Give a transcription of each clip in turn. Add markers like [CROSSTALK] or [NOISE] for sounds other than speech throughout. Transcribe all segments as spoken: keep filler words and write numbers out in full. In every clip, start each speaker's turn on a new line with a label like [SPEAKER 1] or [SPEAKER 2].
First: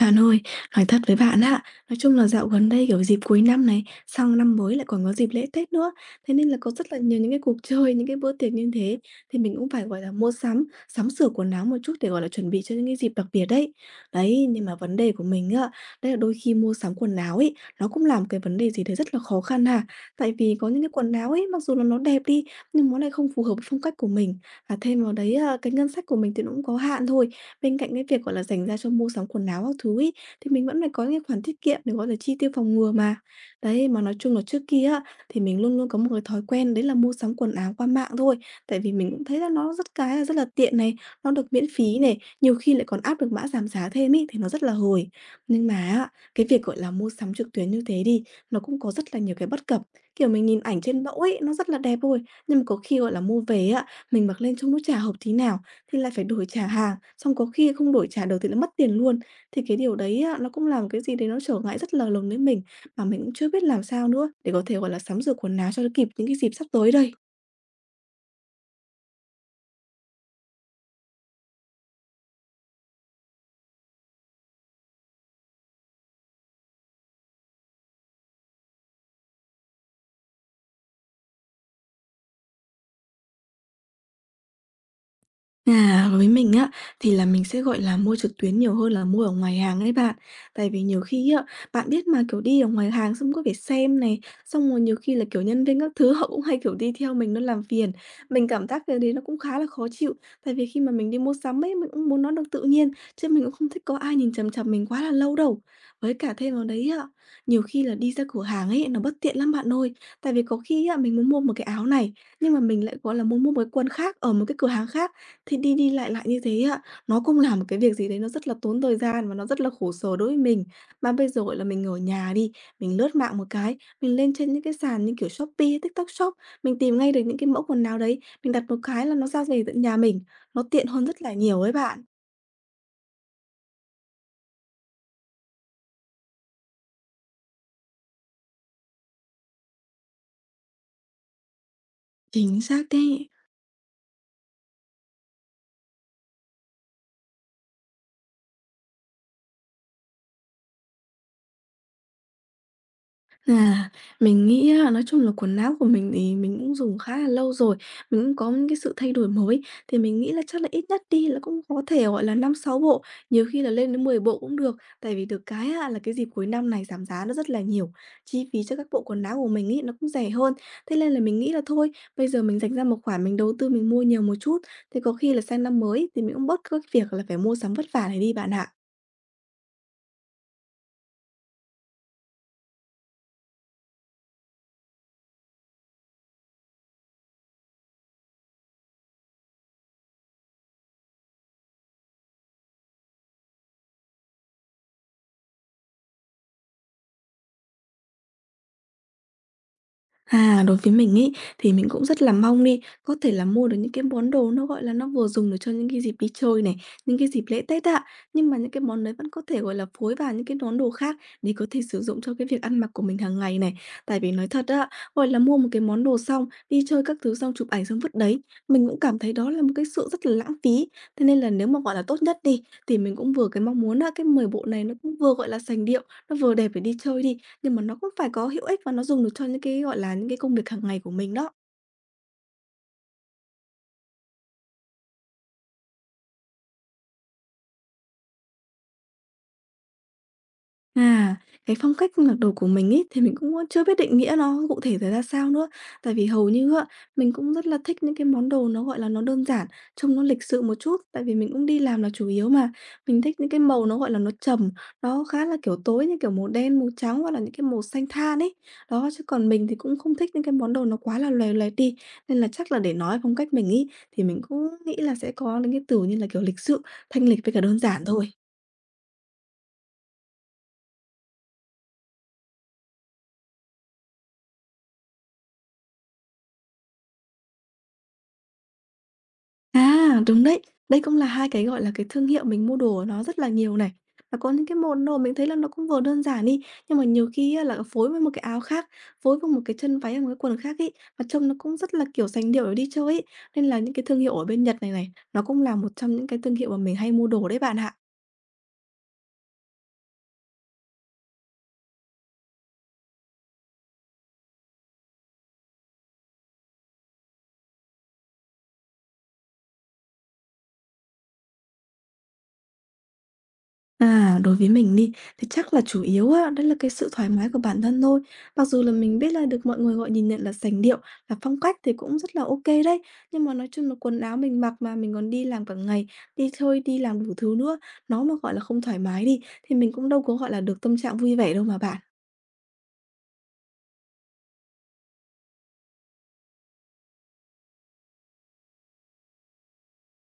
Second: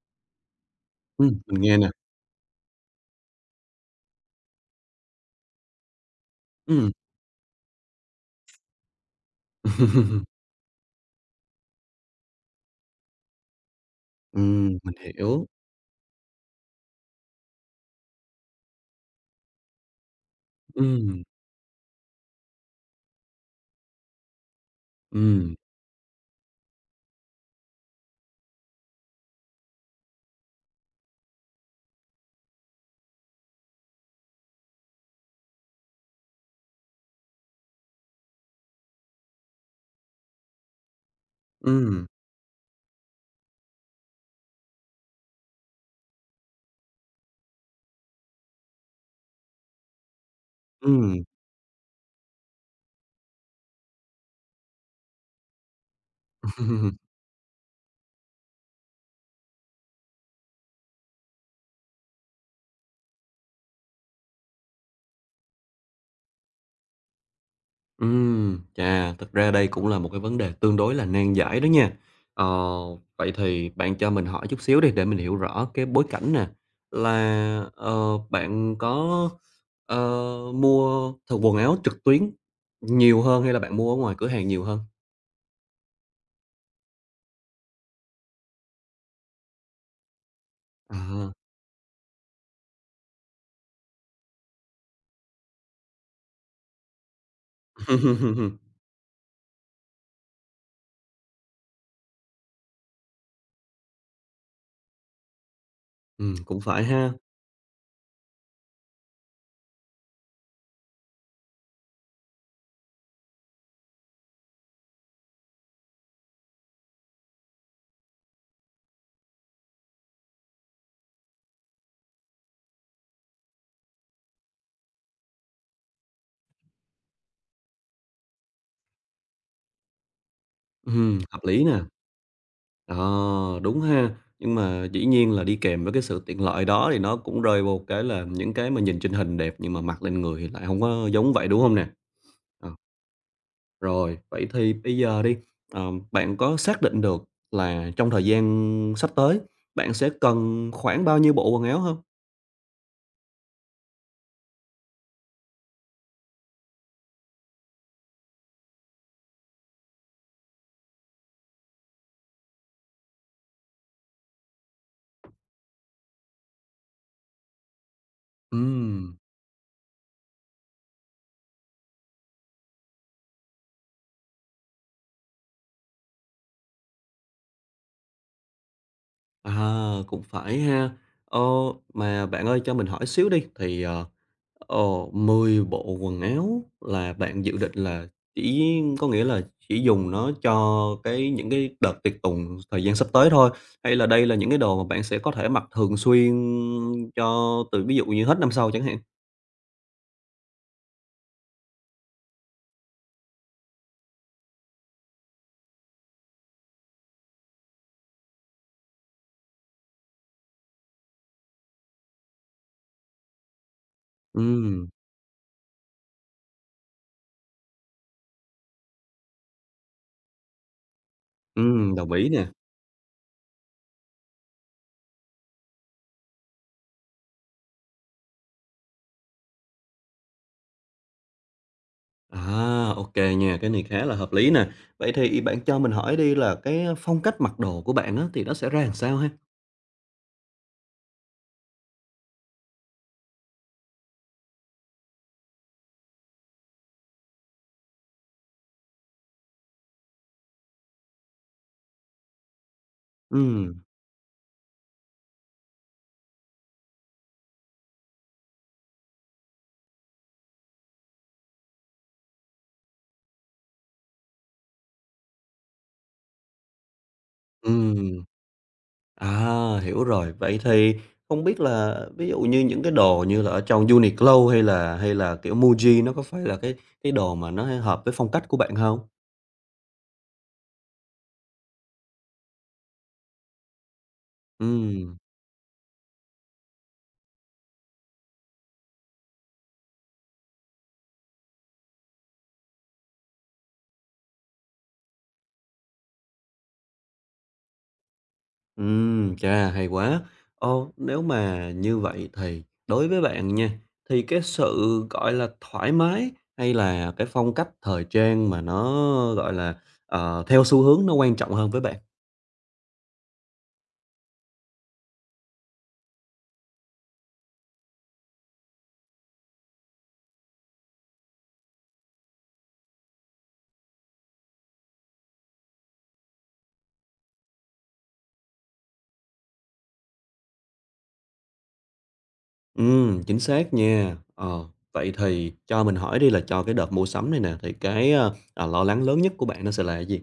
[SPEAKER 1] Bạn ơi, nói thật với
[SPEAKER 2] Ừm,
[SPEAKER 1] bạn
[SPEAKER 2] mình
[SPEAKER 1] á,
[SPEAKER 2] nghe nè.
[SPEAKER 1] nói chung là dạo gần đây, kiểu, dịp cuối năm này, sang năm mới lại còn có dịp lễ Tết nữa, thế nên là có
[SPEAKER 2] Ừm.
[SPEAKER 1] rất là nhiều những cái cuộc [LAUGHS] chơi, những cái bữa tiệc như thế, thì mình cũng phải, gọi là, mua
[SPEAKER 2] [LAUGHS]
[SPEAKER 1] sắm, sắm sửa quần áo một chút để, gọi là, chuẩn bị cho những cái dịp đặc biệt đấy. Đấy, nhưng
[SPEAKER 2] Ừm,
[SPEAKER 1] mà
[SPEAKER 2] mình
[SPEAKER 1] vấn đề của
[SPEAKER 2] hiểu.
[SPEAKER 1] mình á, đấy là đôi khi mua sắm quần áo ấy, nó cũng làm cái vấn đề gì đấy rất là khó khăn ha. Tại vì có những cái quần
[SPEAKER 2] Ừm,
[SPEAKER 1] áo ấy, mặc dù là nó đẹp đi, nhưng nó lại không phù hợp với phong cách của mình, và thêm vào đấy,
[SPEAKER 2] ừm,
[SPEAKER 1] a, cái ngân sách của mình thì nó cũng có hạn thôi. Bên cạnh cái việc, gọi là, dành ra cho mua sắm quần áo các thứ ấy, thì mình vẫn phải có những cái khoản tiết kiệm để, gọi là, chi tiêu phòng ngừa mà. Đấy, mà nói chung là trước kia á, thì mình luôn luôn có một cái thói quen đấy là mua sắm quần áo qua mạng thôi, tại vì mình cũng thấy là nó rất cái là rất là tiện này, nó được miễn phí
[SPEAKER 2] ừm,
[SPEAKER 1] này, nhiều khi lại còn áp được mã giảm giá thêm ý thì nó rất là hời. Nhưng mà á, cái việc, gọi là, mua sắm trực tuyến như thế đi, nó cũng có rất là nhiều cái bất cập. Kiểu, mình nhìn ảnh trên mẫu
[SPEAKER 2] ừm.
[SPEAKER 1] ấy, nó rất là đẹp thôi, nhưng mà có khi, gọi là, mua về á, mình mặc lên trông nó chả hợp tí nào thì lại phải đổi trả hàng,
[SPEAKER 2] [LAUGHS]
[SPEAKER 1] xong có khi không đổi trả được thì lại mất tiền luôn. Thì cái điều đấy á, nó cũng làm cái gì đấy nó trở ngại rất là lớn đến mình, mà mình cũng chưa biết làm sao nữa để có thể, gọi là, sắm sửa quần áo cho nó kịp những cái dịp sắp tới đây.
[SPEAKER 2] Ừm, chà, thực ra đây cũng là một cái vấn đề tương đối là nan giải đó nha. Ờ, vậy thì bạn cho mình hỏi chút xíu đi để mình hiểu rõ cái bối cảnh nè, là, ờ, bạn có, ờ, mua th quần áo trực tuyến nhiều hơn hay là bạn mua ở ngoài cửa hàng nhiều hơn?
[SPEAKER 1] À, với mình á, thì là mình sẽ, gọi là, mua trực tuyến nhiều hơn là mua ở ngoài hàng ấy bạn. Tại vì nhiều
[SPEAKER 2] À.
[SPEAKER 1] khi á, bạn biết mà, kiểu, đi ở ngoài hàng xong cứ phải xem này, xong rồi nhiều khi là, kiểu, nhân viên các thứ [LAUGHS] họ cũng hay, kiểu, đi theo mình nó làm phiền. Mình
[SPEAKER 2] [LAUGHS]
[SPEAKER 1] cảm giác cái đấy nó cũng khá là khó chịu, tại vì khi mà mình đi mua sắm ấy, mình cũng muốn nó được tự nhiên, chứ mình cũng không thích có ai nhìn chằm chằm mình quá là lâu đâu. Với
[SPEAKER 2] Ừm,
[SPEAKER 1] cả thêm
[SPEAKER 2] cũng
[SPEAKER 1] vào
[SPEAKER 2] phải
[SPEAKER 1] đấy á,
[SPEAKER 2] ha.
[SPEAKER 1] nhiều khi là đi ra cửa hàng ấy, nó bất tiện lắm bạn ơi. Tại vì có khi á, mình muốn mua một cái áo này, nhưng mà mình lại, gọi là, muốn mua một cái quần khác ở một cái cửa hàng khác. Thì đi đi lại lại như thế á, nó cũng là một cái việc gì đấy nó rất là tốn thời gian và nó rất là khổ sở đối với mình. Mà bây giờ, gọi là, mình ở nhà đi, mình lướt mạng một cái, mình lên trên những cái sàn như kiểu Shopee, TikTok Shop, mình tìm ngay được những cái mẫu quần áo đấy, mình đặt một cái là nó ra về tận nhà mình, nó tiện hơn
[SPEAKER 2] Ừm,
[SPEAKER 1] rất là
[SPEAKER 2] hợp
[SPEAKER 1] nhiều
[SPEAKER 2] lý
[SPEAKER 1] ấy
[SPEAKER 2] nè.
[SPEAKER 1] bạn.
[SPEAKER 2] Ờ, đúng ha. Nhưng mà dĩ nhiên là đi kèm với cái sự tiện lợi đó thì nó cũng rơi vô cái là những cái mà nhìn trên hình đẹp nhưng mà mặc lên người thì lại không có giống vậy, đúng không nè?
[SPEAKER 1] Chính
[SPEAKER 2] Ờ,
[SPEAKER 1] xác đấy.
[SPEAKER 2] rồi, vậy thì bây giờ đi, ờ, bạn có xác định được là trong thời gian sắp tới, bạn sẽ cần khoảng bao nhiêu bộ quần áo không?
[SPEAKER 1] À, mình nghĩ á, nói chung là quần áo của mình thì mình cũng dùng khá là lâu rồi, mình cũng có những cái sự thay đổi mới, thì mình nghĩ là chắc là ít nhất đi là cũng có thể, gọi là, năm sáu bộ, nhiều khi là lên đến mười bộ cũng được. Tại vì được cái á, là cái dịp cuối năm này giảm giá nó rất là nhiều, chi phí cho các bộ
[SPEAKER 2] Ừm.
[SPEAKER 1] quần áo của mình ấy nó cũng rẻ hơn. Thế nên là mình nghĩ là thôi, bây giờ mình dành ra một khoản mình đầu tư mình mua nhiều một chút, thì có khi là sang năm mới thì mình cũng bớt các việc là phải mua sắm vất vả này đi bạn ạ.
[SPEAKER 2] À, cũng phải ha. Ờ, mà bạn ơi cho mình hỏi xíu đi, thì, ờ, ờ, mười bộ quần áo là bạn dự định là chỉ có nghĩa là chỉ dùng nó cho cái những cái đợt tiệc tùng thời gian sắp tới thôi? Hay là đây là những cái đồ mà bạn sẽ có thể mặc thường xuyên cho từ ví dụ như hết năm sau chẳng hạn?
[SPEAKER 1] À, đối với mình ý thì mình cũng rất là mong đi, có thể là mua được những cái món đồ nó, gọi là, nó vừa dùng được cho những cái dịp đi chơi này, những cái dịp lễ Tết ạ. Nhưng mà những cái món đấy vẫn có thể, gọi là, phối vào những cái món đồ khác để có thể sử dụng cho cái việc ăn mặc của mình hàng ngày này. Tại vì nói thật
[SPEAKER 2] Ừm,
[SPEAKER 1] á, gọi là, mua một cái món đồ xong, đi chơi các thứ xong chụp ảnh xong vứt đấy, mình cũng cảm thấy đó là một cái sự rất là lãng phí. Thế nên là nếu mà,
[SPEAKER 2] ừm,
[SPEAKER 1] gọi là,
[SPEAKER 2] đồng
[SPEAKER 1] tốt
[SPEAKER 2] ý
[SPEAKER 1] nhất
[SPEAKER 2] nè.
[SPEAKER 1] đi, thì mình cũng vừa cái mong muốn á, cái mười bộ này nó cũng vừa, gọi là, sành điệu, nó vừa đẹp để đi chơi đi, nhưng mà nó cũng phải có hữu ích và nó dùng được cho những cái, gọi là, những cái công việc hàng ngày của mình đó.
[SPEAKER 2] À, ok nha, cái này khá là hợp lý nè. Vậy thì bạn cho mình hỏi đi là cái phong cách mặc đồ của bạn á, thì nó sẽ ra làm sao ha?
[SPEAKER 1] À, cái phong cách mặc đồ của mình ấy, thì mình cũng, chưa biết định nghĩa nó cụ thể là ra sao nữa. Tại vì hầu như á, mình cũng rất là thích những cái món đồ nó, gọi là, nó đơn giản, trông nó lịch sự một chút, tại vì mình cũng đi làm là chủ yếu mà. Mình thích những cái
[SPEAKER 2] Ừ.
[SPEAKER 1] màu nó, gọi là, nó trầm, nó khá là, kiểu, tối như kiểu màu đen, màu trắng hoặc là những cái màu xanh than ấy. Đó, chứ còn mình thì cũng không thích những cái món đồ nó quá là lòe loẹt đi, nên là chắc là để nói phong cách mình ấy, thì mình cũng nghĩ là sẽ có những cái từ như là, kiểu, lịch sự, thanh lịch với cả đơn giản
[SPEAKER 2] Ừm,
[SPEAKER 1] thôi.
[SPEAKER 2] à, hiểu rồi. Vậy thì không biết là ví dụ như những cái đồ như là ở trong Uniqlo hay là hay là, kiểu, Muji nó có phải là cái cái đồ mà nó hợp với phong cách của bạn không?
[SPEAKER 1] À, đúng đấy. Đây cũng là hai cái, gọi là, cái thương hiệu mình mua đồ ở nó rất là nhiều này. Và có những cái bộ
[SPEAKER 2] Ừm,
[SPEAKER 1] đồ mình thấy là nó cũng vừa đơn giản đi, nhưng mà nhiều khi á là phối với một cái áo khác, phối với một cái chân váy hay một cái quần khác ấy, mà trông nó cũng rất là, kiểu, sành điệu để đi chơi ấy. Nên là những cái thương hiệu ở bên Nhật này này, nó cũng là một trong những cái thương hiệu mà mình hay mua đồ đấy bạn ạ.
[SPEAKER 2] ừm, chà, hay quá. Ô, nếu mà như vậy thì đối với bạn nha, thì cái sự, gọi là, thoải mái hay là cái phong cách thời trang mà nó, gọi là, ờ, theo xu hướng nó quan trọng hơn với bạn?
[SPEAKER 1] À, đối với mình đi, thì chắc là chủ yếu á, đó là cái sự thoải mái của bản thân thôi. Mặc dù là mình biết là được mọi người gọi nhìn nhận là sành điệu, là phong cách thì cũng rất là OK đấy. Nhưng mà nói chung là quần áo mình mặc mà mình còn đi làm cả ngày, đi thôi đi làm đủ thứ nữa, nó mà gọi là không thoải mái đi, thì mình cũng đâu có gọi là được tâm trạng vui vẻ đâu mà bạn.
[SPEAKER 2] Ừm, chính xác nha. Ờ, vậy thì cho mình hỏi đi là cho cái đợt mua sắm này nè, thì cái, a, à, lo lắng lớn nhất của bạn nó sẽ là cái gì?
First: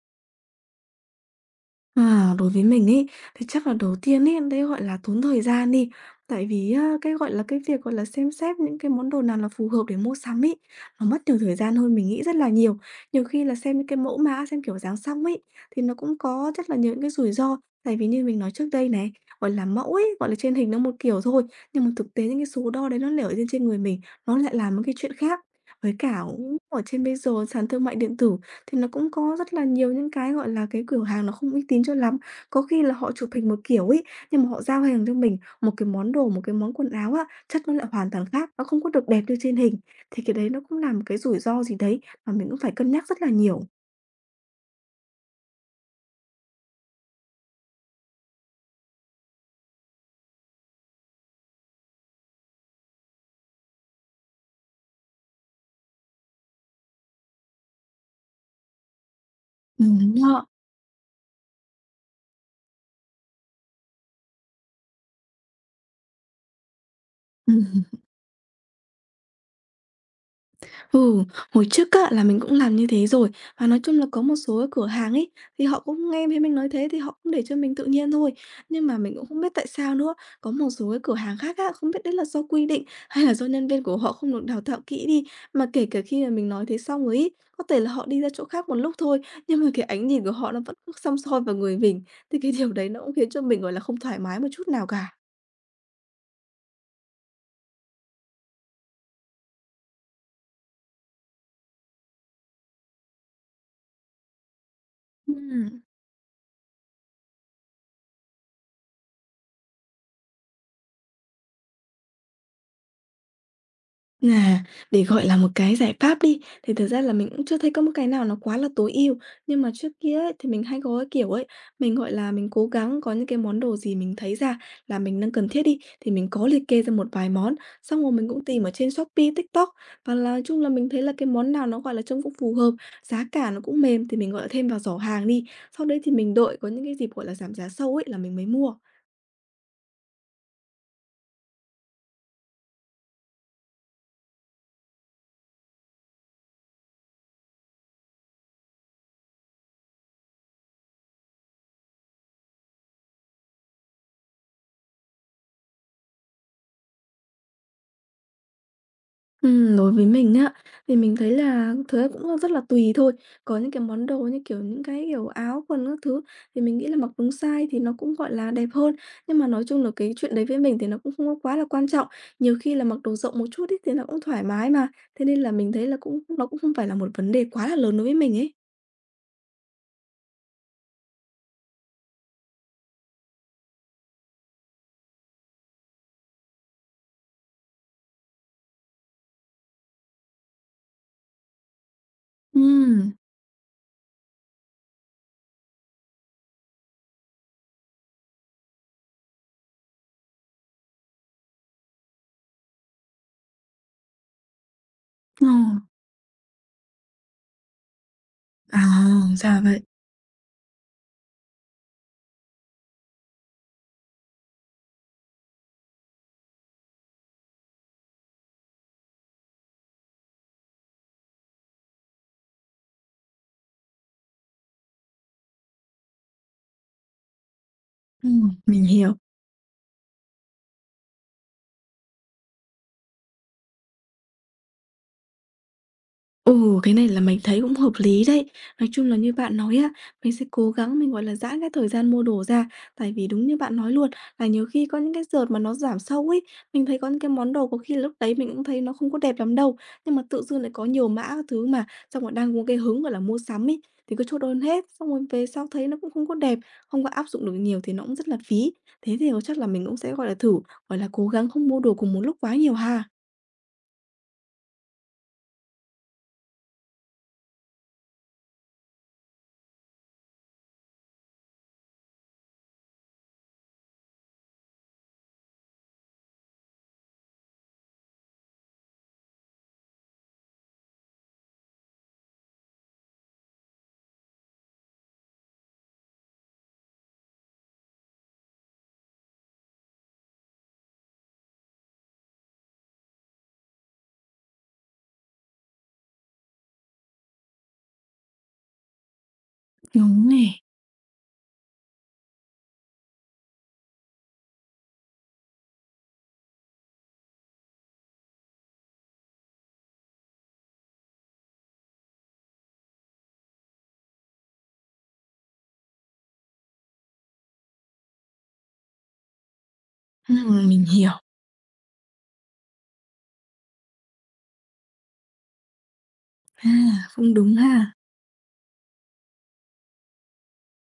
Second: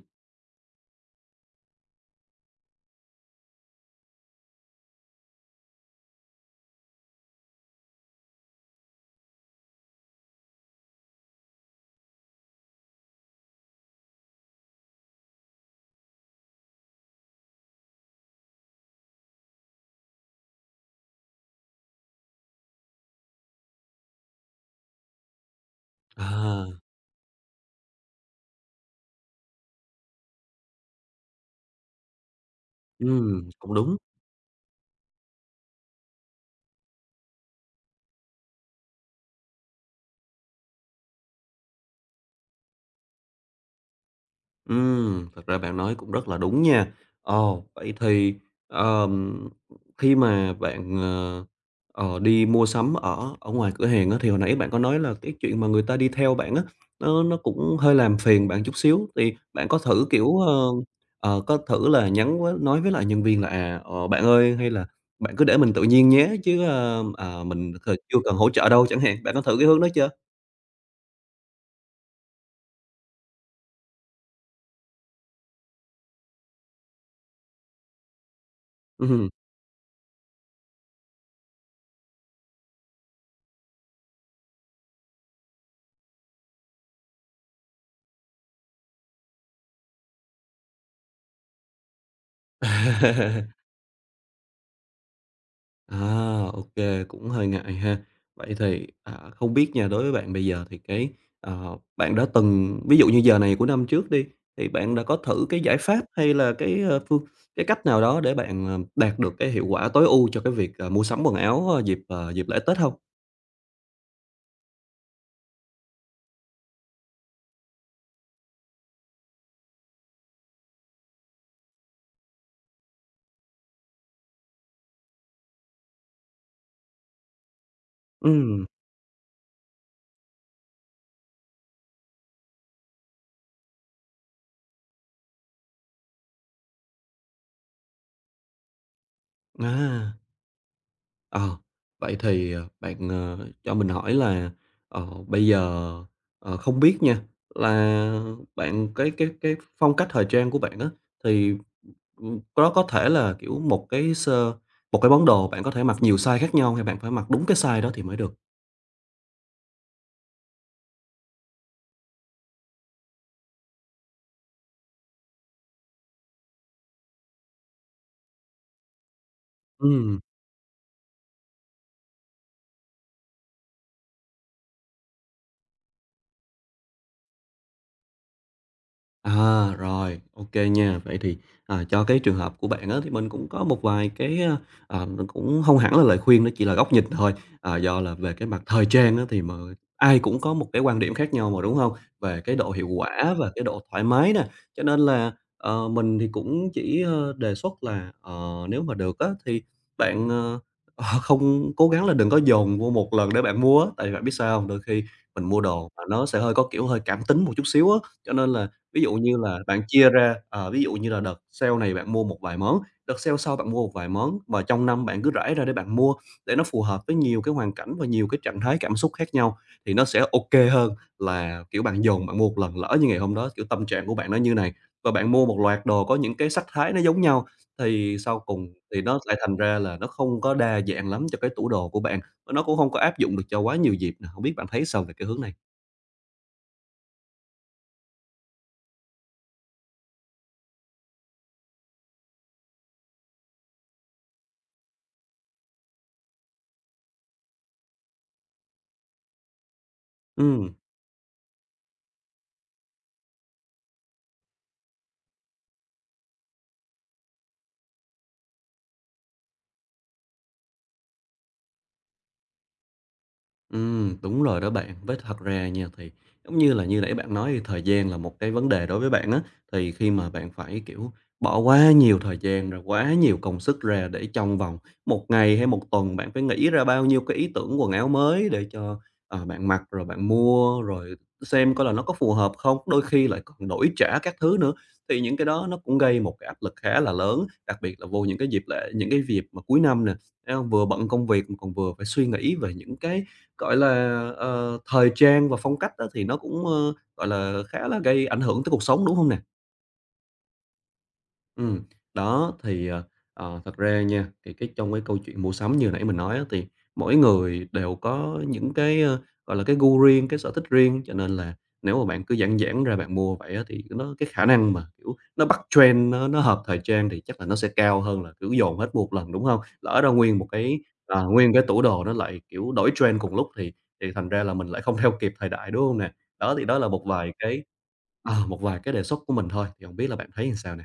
[SPEAKER 1] À, đối với mình ấy, thì chắc là đầu tiên ấy, đấy, gọi là, tốn thời gian đi. Tại vì á, cái, gọi là, cái việc, gọi là, xem xét những cái món đồ nào là phù hợp để mua sắm ấy, nó mất nhiều thời gian hơn mình nghĩ rất là nhiều. Nhiều khi là xem những cái mẫu mã, xem kiểu dáng xong ấy, thì nó cũng có rất là những cái rủi ro. Tại vì như mình nói trước đây này, gọi là, mẫu ấy, gọi là, trên hình nó một kiểu thôi, nhưng mà thực tế những cái số đo đấy nó để lên trên trên người mình, nó lại là một cái chuyện khác. Với cả cũng
[SPEAKER 2] À,
[SPEAKER 1] ở trên bây giờ sàn thương mại điện tử thì nó cũng có rất là nhiều những cái, gọi là, cái cửa hàng nó không uy tín cho lắm. Có khi là họ chụp hình
[SPEAKER 2] ừm,
[SPEAKER 1] một
[SPEAKER 2] cũng
[SPEAKER 1] kiểu
[SPEAKER 2] đúng.
[SPEAKER 1] ấy, nhưng mà họ giao hàng cho mình một cái món đồ, một cái món quần áo á, chất nó lại hoàn toàn khác, nó không có được đẹp như trên hình. Thì cái đấy nó cũng là một cái rủi ro gì đấy mà mình cũng phải cân nhắc rất là nhiều.
[SPEAKER 2] Ừm, thật ra bạn nói cũng rất là đúng nha. Ồ, vậy thì, ờm, khi mà bạn, ờ, ờ, đi mua sắm ở ở ngoài cửa hàng á, thì hồi nãy bạn có nói là cái chuyện mà người ta đi theo bạn á, nó nó cũng hơi làm phiền bạn chút xíu, thì bạn có
[SPEAKER 1] Ừm,
[SPEAKER 2] thử,
[SPEAKER 1] đúng
[SPEAKER 2] kiểu,
[SPEAKER 1] đó.
[SPEAKER 2] ờ, ờ, có thử là nhắn với nói với lại nhân viên là, à, ờ, "Bạn ơi" hay là "Bạn cứ để mình tự nhiên nhé, chứ, ơ, à, mình
[SPEAKER 1] Ừm.
[SPEAKER 2] chưa cần hỗ trợ đâu" chẳng hạn, bạn có thử cái hướng đó chưa?
[SPEAKER 1] Ừ, hồi trước á, là mình cũng làm như thế rồi. Và nói chung là có một số cái cửa hàng ấy, thì họ cũng nghe thấy mình nói thế thì họ cũng để cho mình tự nhiên thôi. Nhưng mà mình cũng
[SPEAKER 2] Ừm.
[SPEAKER 1] không biết tại sao nữa, có một số cái cửa hàng khác á, không biết đấy là do quy định hay là do nhân viên của họ không được đào tạo kỹ đi. Mà kể cả khi mà mình nói thế xong rồi ấy, có thể là họ đi ra chỗ khác một lúc thôi, nhưng mà cái ánh nhìn của họ nó vẫn cứ săm soi vào người mình. Thì cái điều đấy nó cũng khiến cho mình,
[SPEAKER 2] [LAUGHS]
[SPEAKER 1] gọi là, không thoải mái một chút nào cả.
[SPEAKER 2] À, ok, cũng hơi ngại ha. Vậy thì, à, không biết nha, đối với bạn bây giờ thì cái, ờ, bạn đã từng ví dụ như giờ này của năm trước đi, thì bạn đã có thử cái
[SPEAKER 1] Ừm.
[SPEAKER 2] giải pháp hay là cái, ơ, phương cái cách nào đó để bạn, ờ, đạt được cái hiệu quả tối ưu cho cái việc, ờ, mua sắm quần áo, ơ, dịp, ờ, dịp lễ Tết không?
[SPEAKER 1] À, để gọi là một cái giải pháp đi, thì thực ra là mình cũng chưa thấy có một cái nào nó quá là tối ưu. Nhưng mà trước kia ấy, thì mình hay có cái kiểu ấy, mình, gọi là, mình cố gắng có những cái món đồ gì mình thấy ra là mình đang cần thiết đi, thì mình có liệt kê ra một vài món, xong rồi mình cũng tìm
[SPEAKER 2] Ừm,
[SPEAKER 1] ở trên Shopee, TikTok, và là nói chung là mình thấy là cái món nào nó, gọi là, trông cũng phù hợp, giá cả nó cũng mềm thì mình, gọi là, thêm vào giỏ hàng đi. Sau đấy thì mình đợi có những cái dịp, gọi là, giảm giá sâu ấy là mình mới mua.
[SPEAKER 2] à, ờ, vậy thì, ờ, bạn, ờ, cho mình hỏi là, ờ, bây giờ, ờ, không biết nha, là bạn cái cái cái phong cách thời trang của bạn á, thì Ừm, đó có thể là, kiểu, một cái sơ một cái món đồ bạn có thể mặc nhiều size khác nhau hay bạn phải mặc đúng cái size đó thì mới được.
[SPEAKER 1] Ừm, đối với mình á, thì mình thấy là thứ ấy cũng rất là tùy thôi. Có những cái món đồ như, kiểu, những cái, kiểu, áo quần các thứ thì mình nghĩ là mặc đúng size thì nó cũng, gọi là, đẹp hơn. Nhưng mà nói chung là cái
[SPEAKER 2] Ừm.
[SPEAKER 1] chuyện đấy với mình thì nó cũng không có quá là quan trọng. Nhiều khi là mặc đồ rộng một chút ấy thì nó cũng thoải mái mà, thế nên là mình thấy là cũng nó cũng không phải là một vấn đề quá là lớn đối với mình ấy.
[SPEAKER 2] À, rồi, ok nha. Vậy thì, à, cho cái trường hợp của bạn á, thì mình cũng có một vài cái, a, ờ, mình cũng không hẳn là lời khuyên, nó chỉ là góc nhìn thôi. Ờ, do là về cái mặt thời trang á, thì mà ai cũng có một cái quan điểm khác nhau mà, đúng không? Về cái độ hiệu
[SPEAKER 1] Ừm,
[SPEAKER 2] quả và cái độ thoải mái nè. Cho nên là, ờ, mình thì cũng chỉ, ơ, đề xuất là, ờ, nếu mà được á, thì bạn, ờ, [LAUGHS] không, cố gắng là đừng có dồn vô một lần để bạn mua á. Tại vì bạn biết sao không? Đôi khi mình
[SPEAKER 1] ờ,
[SPEAKER 2] mua đồ mà nó sẽ hơi có kiểu hơi cảm tính một chút xíu á, cho nên là
[SPEAKER 1] à,
[SPEAKER 2] ví dụ như là
[SPEAKER 1] ra
[SPEAKER 2] bạn
[SPEAKER 1] vậy.
[SPEAKER 2] chia ra, ờ, ví dụ như là đợt sale này bạn mua một vài món, đợt sale sau bạn mua một vài món và trong năm bạn cứ rải ra để bạn mua để nó phù hợp với nhiều cái hoàn cảnh và nhiều cái trạng thái cảm xúc khác nhau thì nó sẽ ok hơn là, kiểu, bạn dồn bạn mua một lần. Lỡ như ngày hôm đó, kiểu, tâm trạng của bạn nó như này và bạn mua một loạt đồ có những cái sắc thái nó giống nhau thì sau
[SPEAKER 1] Ừm,
[SPEAKER 2] cùng
[SPEAKER 1] mình
[SPEAKER 2] thì
[SPEAKER 1] hiểu.
[SPEAKER 2] nó lại thành ra là nó không có đa dạng lắm cho cái tủ đồ của bạn, và nó cũng không có áp dụng được cho quá nhiều dịp nè. Hổng biết bạn thấy sao về cái hướng này?
[SPEAKER 1] Ừ, cái này là mình thấy cũng hợp lý đấy. Nói chung là như bạn nói á, mình sẽ cố gắng mình, gọi là, giãn cái thời gian mua đồ ra. Tại vì đúng như bạn nói luôn, là nhiều khi có những cái đợt mà nó giảm sâu ấy, mình thấy có những cái món đồ có khi lúc đấy mình cũng thấy nó không có đẹp lắm đâu, nhưng mà tự dưng lại
[SPEAKER 2] Ừm.
[SPEAKER 1] có nhiều mã các thứ mà, xong rồi đang có cái hứng, gọi là, mua sắm ấy, thì cứ chốt đơn hết, xong rồi về sau thấy nó cũng không có đẹp, không có áp dụng được nhiều thì nó cũng rất là phí. Thế thì chắc là mình cũng sẽ, gọi là, thử, gọi là, cố gắng không mua đồ cùng một lúc quá nhiều ha.
[SPEAKER 2] Ừm, đúng rồi đó bạn. Với thật ra nha, thì giống như là như nãy bạn nói thì thời gian là một cái vấn đề đối với bạn á, thì khi mà bạn phải, kiểu, bỏ quá nhiều thời gian rồi quá nhiều công sức ra để trong vòng một ngày hay một tuần bạn phải nghĩ ra bao nhiêu cái ý tưởng quần áo mới để cho, ờ, bạn mặc, rồi bạn mua, rồi xem coi là nó có phù hợp không, đôi khi lại còn đổi trả các thứ nữa, thì những cái đó nó cũng gây một cái áp lực khá là lớn, đặc biệt là vô những cái dịp lễ, những cái dịp mà cuối năm nè, thấy hông? Vừa bận công việc mà còn vừa phải suy nghĩ về những cái gọi là, ờ, thời trang và phong cách á, thì nó cũng, ơ, gọi là, khá là gây ảnh hưởng tới cuộc sống, đúng không nè?
[SPEAKER 1] Đúng nè.
[SPEAKER 2] Ừm, đó, thì, ờ, ờ, thật ra nha, thì cái trong cái câu chuyện mua sắm như nãy mình nói á, thì mỗi người đều có những cái, ơ, gọi là, cái gu riêng, cái sở thích riêng, cho nên là nếu mà bạn cứ giản giản ra bạn mua vậy á, thì nó cái khả năng mà, kiểu, nó bắt trend, nó nó hợp thời trang thì chắc là nó sẽ cao hơn là, kiểu, dồn hết mua một lần, đúng không? Lỡ ra nguyên một
[SPEAKER 1] Ừm,
[SPEAKER 2] cái
[SPEAKER 1] mình hiểu.
[SPEAKER 2] ờ, nguyên cái tủ đồ nó lại, kiểu, đổi trend cùng lúc thì thì thành ra là mình lại không theo kịp thời đại, đúng không nè? Đó, thì
[SPEAKER 1] À,
[SPEAKER 2] đó là một vài
[SPEAKER 1] cũng đúng
[SPEAKER 2] cái
[SPEAKER 1] ha.
[SPEAKER 2] ờ, một vài cái đề xuất của mình thôi, thì hổng biết là bạn thấy như sao nè?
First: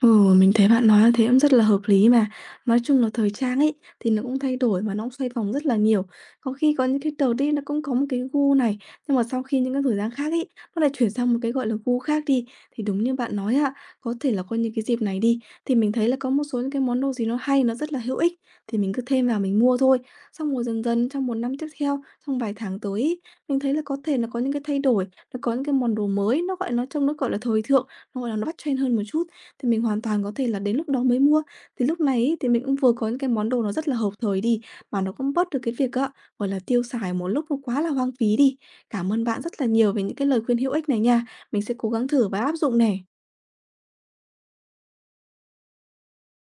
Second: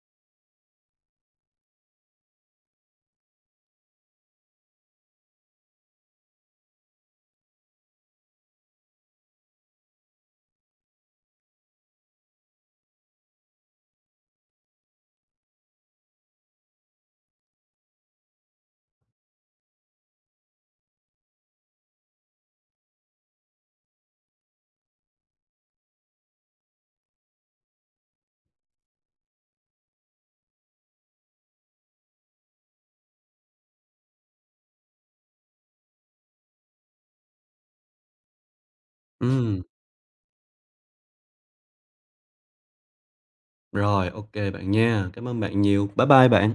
[SPEAKER 1] Ừ, mình thấy bạn nói như thế cũng rất là hợp lý mà. Nói chung là thời trang ấy thì nó cũng thay đổi và nó cũng xoay vòng rất là nhiều. Có khi có những cái đầu đi nó cũng có một cái gu này, nhưng mà sau khi những cái thời gian khác ấy nó lại chuyển sang một cái gọi là gu khác đi. Thì đúng như bạn nói ạ, có thể là có những cái dịp này đi thì mình thấy là có một số những cái món đồ gì nó hay, nó rất là hữu ích thì mình cứ thêm vào mình mua thôi. Xong rồi dần dần trong một năm tiếp theo, trong vài tháng tới ý, mình thấy là có thể là có những cái thay đổi, nó có những cái món đồ mới, nó gọi nó trông nó gọi là thời thượng, nó gọi là nó bắt trend hơn một chút thì mình hoàn toàn có thể là đến lúc đó mới mua. Thì lúc này ấy, thì mình cũng vừa có những cái món đồ nó rất là hợp thời đi, mà nó cũng bớt được cái việc á, gọi là, tiêu xài một lúc nó quá là hoang phí đi. Cảm ơn bạn rất
[SPEAKER 2] Ừ,
[SPEAKER 1] là nhiều về những cái lời khuyên hữu ích này nha. Mình sẽ cố gắng thử và áp dụng nè.
[SPEAKER 2] rồi, ok bạn nha. Cảm ơn bạn nhiều. Bye bye bạn.